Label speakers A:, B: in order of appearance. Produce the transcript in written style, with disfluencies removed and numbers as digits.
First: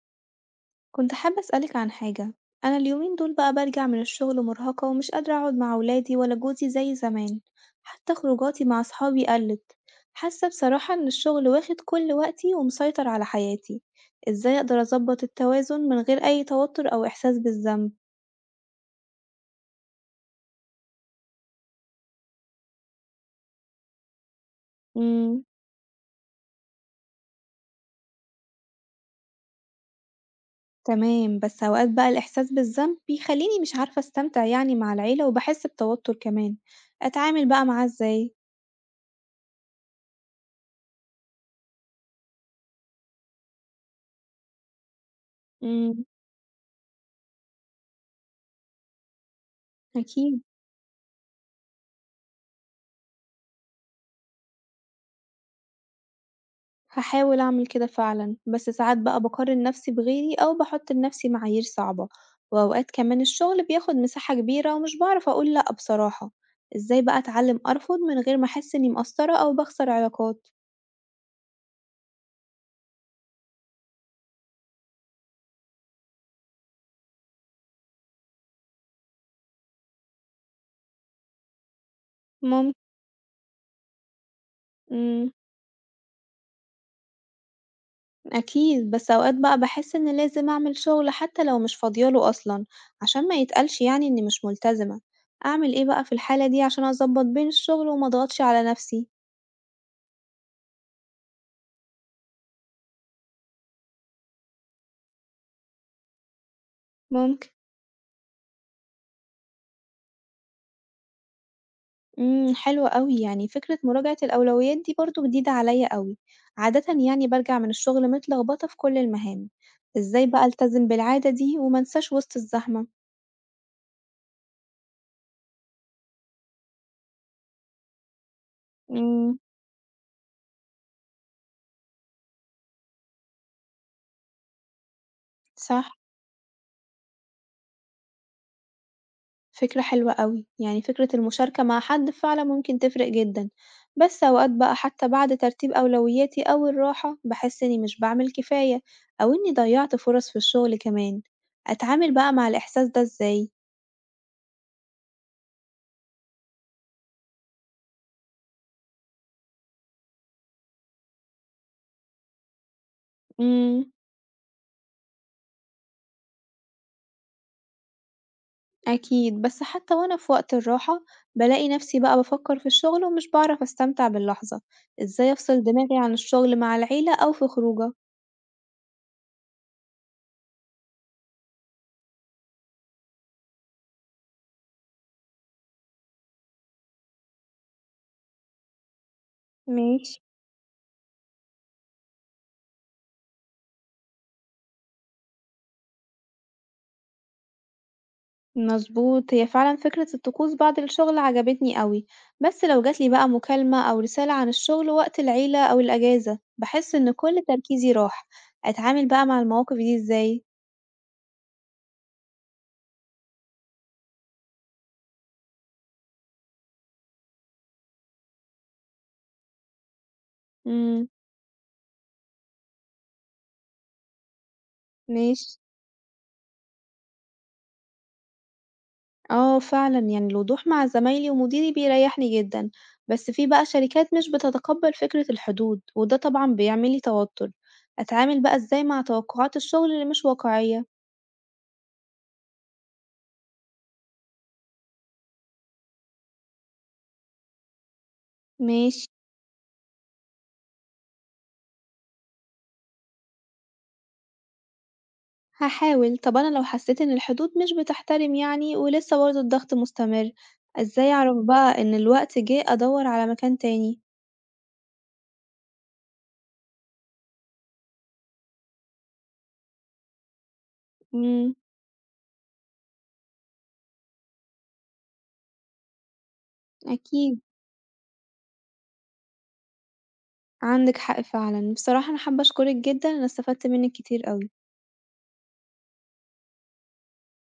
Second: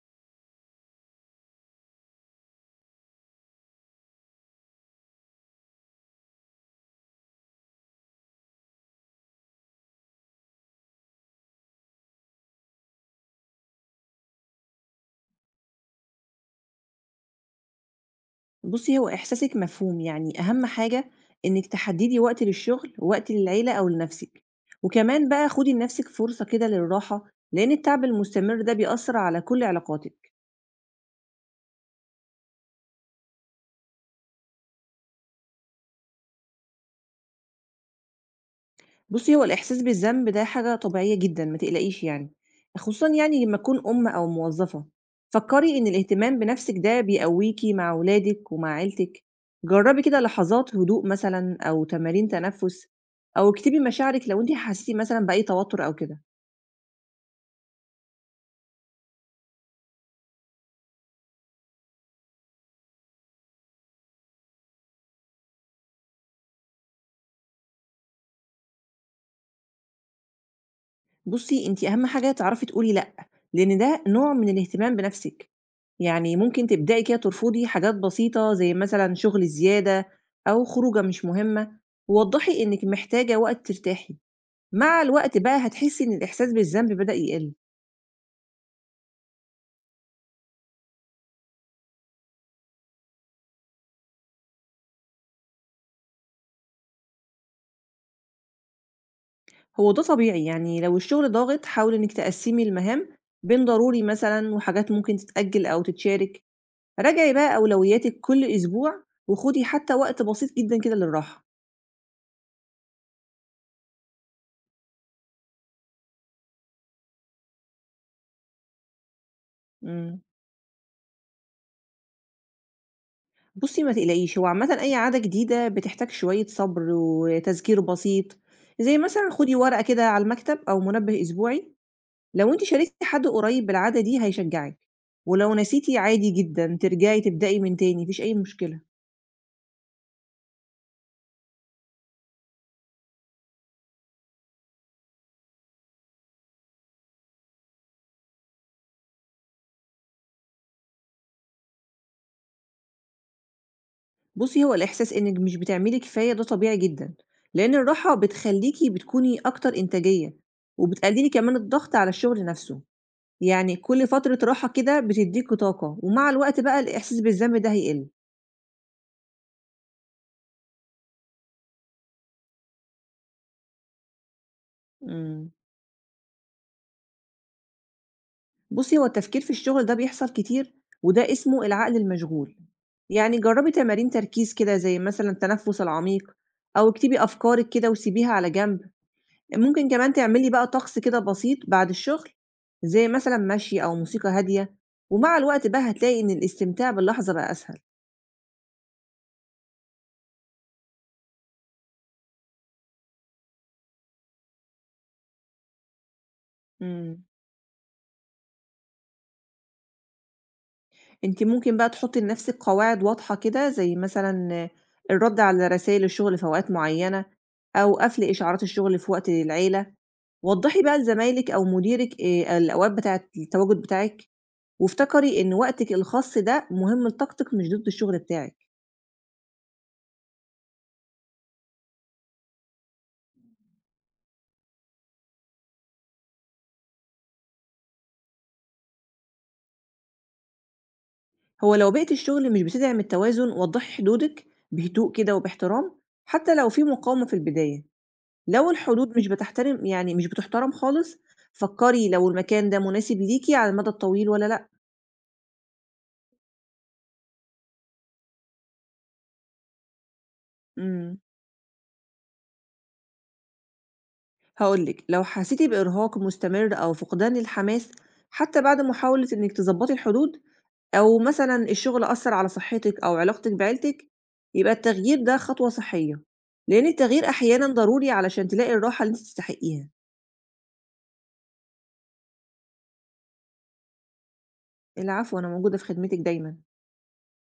A: كنت حابة أسألك عن حاجة، أنا اليومين دول بقى برجع من الشغل مرهقة ومش قادرة أقعد مع ولادي ولا جوزي زي زمان، حتى خروجاتي مع صحابي قلت، حاسة بصراحة إن الشغل واخد كل وقتي ومسيطر على حياتي، إزاي أقدر أظبط التوازن من غير أي توتر أو إحساس بالذنب؟
B: بُصّي، هو إحساسِك مفهوم، يعني أهم حاجة إنِّك تحدّدي وقت للشغل، ووقت للعيلة أو لنَفْسِك، وكمان
A: مم.
B: بقى خُدي لنَفْسِك فرصة كده للراحة، لإن التعب المستمر ده بيأثّر على كل علاقاتِك.
A: تمام بس أوقات بقى الإحساس بالذنب بيخليني مش عارفة أستمتع يعني مع العيلة وبحس بتوتر كمان، أتعامل بقى معاه إزاي؟
B: بُصّي، هو الإحساس بالذنب ده حاجة طبيعية جدًا، ما تقلقيش يعني، خصوصًا يعني لمّا تكون أُم أو موظّفة. فكّري إن
A: مم.
B: الاهتمام بنَفْسِك ده بيقويكِ مع ولادِك ومع عيلتِك. جرّبي كده
A: أكيد.
B: لحظات هدوء مثلًا أو تمارين تنفُّس أو اكتبي مشاعرِك لو أنتِ حسيتِ مثلًا بأي توتُّر أو كده.
A: هاحاول أعمل كده فعلًا، بس ساعات بقى باقارن نفسي بغيري أو باحط لنفسي معايير صعبة، وأوقات كمان الشغل بياخد مساحة كبيرة ومش باعرف أقول لأ بصراحة، إزاي بقى أتعلم أرفض من غير ما أحس إني مقصرة أو باخسر علاقات؟
B: بُصّي، أنتِ أهم حاجة تعرفي تقولي لأ، لإن ده نوع من الاهتمام بنفسِك، يعني ممكن تبدئي كده ترفضي حاجات بسيطة زي مثلًا شغل زيادة أو خروجة مش مهمة، ووضّحي
A: ممكن.
B: إنِّك محتاجة وقت ترتاحي، مع
A: إمم،
B: الوقت بقى هتحسي إن الإحساس بالذنب بدأ يقل،
A: أكيد، بس أوقات بقى باحس إني لازم أعمل شغل حتى لو مش فاضية له أصلًا، عشان ما يتقالش يعني إني مش ملتزمة، أعمل إيه بقى في الحالة دي عشان أضبط بين الشغل وما أضغطش على نفسي؟
B: هو ده طبيعي يعني لو الشغل ضاغط حاولي إنِّك تقسّمي المهام بين ضروري مثلًا وحاجات ممكن تتأجل أو تتشارك، راجعي
A: ممكن.
B: بقى أولوياتِك كل أسبوع وخُدي حتى وقت بسيط جدًا كده للراحة.
A: حلو أوي يعني فكرة مراجعة الأولويات دي برضو جديدة عليا أوي، عادة يعني برجع من الشغل متلخبطة في كل المهام،
B: إمم.
A: ازاي بقى ألتزم بالعادة دي ومنساش وسط الزحمة؟
B: بُصّي ما تقلقيش، هو عامةً أي عادة جديدة بتحتاج شوية صبر وتذكير بسيط، زي مثلًا
A: امم.
B: خدي ورقة كده على المكتب أو منبه أسبوعي، لو أنتِ شاركتِ حد قريب بالعادة دي هيشجعِك، ولو نسيتِ
A: صح،
B: عادي جدًا ترجعي تبدئي من تاني، ما فيش أي مشكلة.
A: فكرة حلوة أوي يعني فكرة المشاركة مع حد فعلا ممكن تفرق جدا، بس أوقات بقى حتى بعد ترتيب أولوياتي أو الراحة بحس إني مش بعمل كفاية أو إني ضيعت فرص في الشغل كمان، أتعامل بقى مع الإحساس ده ازاي؟
B: بُصّي هو الإحساس إنِّك مش بتعملي كفاية ده طبيعي جدًا، لإن الراحة بتخليكِ بتكوني أكتر إنتاجية، وبتقللي كمان الضغط على الشغل نفسه، يعني
A: امم.
B: كل فترة راحة كده بتديكِ طاقة، ومع الوقت بقى الإحساس بالذنب ده هيقل.
A: أكيد، بس حتى وأنا في وقت الراحة بالاقي نفسي بقى بافكر في الشغل ومش باعرف أستمتع باللحظة، إزاي
B: إمم.
A: أفصل دماغي عن الشغل مع العيلة أو في خروجة؟
B: بُصّي، هو التفكير في الشغل ده بيحصل كتير، وده اسمه العقل المشغول. يعني جرّبي تمارين تركيز كده زي مثلًا التنفُّس العميق أو اكتبي أفكارِك كده وسيبيها على جنب. ممكن كمان
A: ماشي.
B: تعملي بقى طقس كده بسيط بعد الشغل، زي مثلًا مشي أو موسيقى هادية، ومع الوقت بقى هتلاقي إن الاستمتاع باللحظة بقى أسهل.
A: مظبوط، هي فعلا فكرة الطقوس بعد الشغل عجبتني أوي، بس لو جاتلي بقى مكالمة أو رسالة عن الشغل وقت العيلة أو الأجازة بحس إن
B: إمم.
A: كل تركيزي راح، أتعامل بقى مع المواقف دي إزاي؟
B: أنتِ ممكن بقى تحُطّي لنَفْسِك قواعد واضحة كده، زي مثلًا الرَد على رسايل الشُغل في أوقات معيّنة، أو قَفْل إشعارات الشُغل في وقت العيلة. وضّحي بقى
A: امم.
B: لزمايلِك أو مديرِك الأوقات بتاعة التواجد بتاعِك، وافتكري
A: ماشي.
B: إن وقتِك الخاص ده مهم لطاقتِك مش ضد الشُغل بتاعِك.
A: آه فعلًا، يعني الوضوح مع زمايلي ومديري بيريحني جدًا، بس في بقى شركات مش بتتقبل فكرة الحدود وده طبعًا بيعمل لي توتر، أتعامل بقى إزاي مع توقعات الشغل اللي مش واقعية؟
B: هو لو بيئة الشُغل مش بتدعم التوازن، وضّحي حدودِك بهدوء كده وباحترام، حتى لو في مقاومة في البداية. لو
A: ماشي،
B: الحدود مش بتحترم يعني مش بتحترم خالص، فكّري لو المكان ده مناسب ليكِ على المدى الطويل والّا لأ.
A: هاحاول. طب أنا لو حسيت إن الحدود مش بتحترم يعني ولسه برضه الضغط مستمر، إزاي
B: إمم،
A: أعرف بقى إن الوقت جه أدور على مكان تاني؟
B: هاقول لِك، لو حسيتِ بإرهاق مستمر أو فقدان للحماس حتى بعد محاولة إنِّك تضبّطي الحدود، أو
A: إمم،
B: مثلًا الشغل أثّر على صحتِك أو علاقتِك بعيلتِك، يبقى التغيير ده خطوة صحية، لإن التغيير
A: أكيد،
B: أحيانًا ضروري علشان تلاقي الراحة اللي أنتِ تستحقيها.
A: عندك حق فعلًا. بصراحة أنا حابة أشكرك جدًا، أنا استفدت منك كتير أوي.
B: العفو، أنا موجودة في خدمتِك دايمًا.